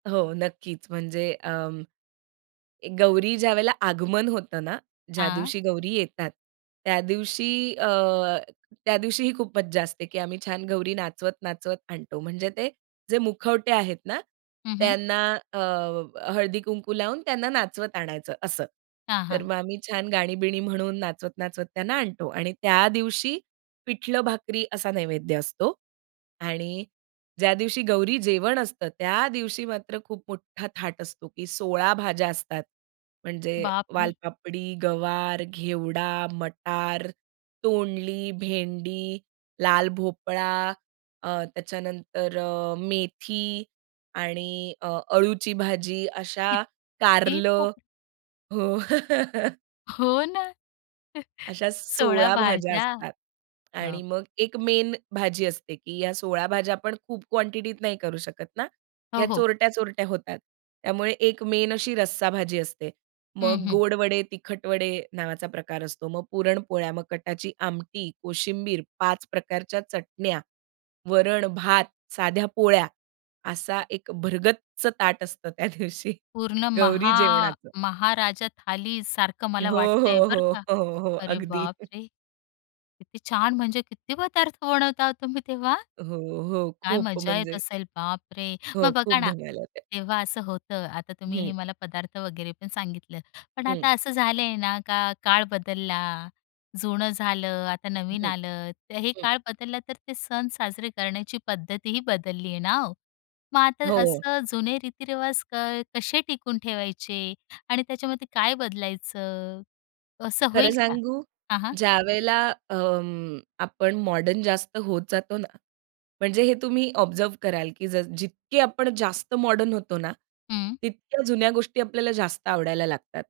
हो. नक्कीच. म्हणजे अंम, गौरी ज्यावेळेला आगमन होतं ना, ज्या हां. दिवशी गौरी येतात, त्या दिवशी अ, त्या दिवशीही खूप मज्जा असते. की आम्ही छान गौरी नाचवत-नाचवत आणतो. म्हणजे ते जे मुखवटे आहेत ना, हं, हं. त्यांना अ, हळदी-कुंकू लावून त्यांना नाचवत आणायचं असं. हां, तर हां. मग आम्ही छान गाणी-बिणी म्हणून नाचवत-नाचवत त्यांना आणतो. आणि त्या दिवशी पिठलं-भाकरी असा नैवेद्य असतो. आणि ज्या दिवशी गौरी जेवण असतं, त्या दिवशी मात्र खूप मोठा थाट असतो, की 16 भाज्या असतात म्हणजे बापरे! वालपापडी, गवार, घेवडा, मटार, तोंडली, भेंडी, लाल भोपळा अ, त्याच्यानंतर अ, मेथी आणि अ, अळूची भाजी की अशा त्ती कारलं. [unintelligible] हो. हो ना. अशा 16 16 भाज्या भाज्या, असतात. आणि बाप मग 1 मेन भाजी असते की या 16 भाज्या आपण खूप क्वांटिटीत नाही करू शकत ना. अ, या हो. चोरट्या-चोरट्या होतात. त्यामुळे 1 मेन अशी रस्सा भाजी असते. हं, मग हं. गोड वडे, तिखट वडे नावाचा प्रकार असतो. मग पुरणपोळ्या मग कटाची आमटी, कोशिंबीर, 5 प्रकारच्या चटण्या, वरण भात, साध्या पोळ्या असा 1 भरगच्च ताट असतं त्या दिवशी पूर्ण गौरी महा जेवणाचं. महाराजा थालीसारखं मला हो, वाटतंय हो, बरं का. हो, हो, हो. अरे अगदी. बापरे! किती छान, म्हणजे किती पदार्थ बनवता तुम्ही तेव्हा? हो, हो. काय खूप मजा येत म्हणजे, असेल? बापरे! हो. मग बघा खूप ना, धमाल होते. तेव्हा असं होतं, आता तुम्ही हं. हे मला पदार्थ वगैरे पण सांगितलं. पण हं. आता असं झालंय ना, का काळ बदलला. जुनं झालं, आता नवीन हं, आलं. तर हे हं. काळ बदलला, तर ते सण साजरे करण्याची पद्धतीही बदलली आहे ना हो. मग आता हो. असं जुने रीतिरिवाज काय कसे टिकून ठेवायचे? आणि त्याच्यामध्ये काय बदलायचं, असं खरं होईल का? सांगू हां, हां. ज्यावेळेला अंम, आपण मॉडर्न जास्त होत जातो ना, म्हणजे हे तुम्ही ऑब्झर्व्ह कराल की जस जितके आपण जास्त मॉडर्न होतो ना हं. तितक्या जुन्या गोष्टी आपल्याला जास्त आवडायला लागतात.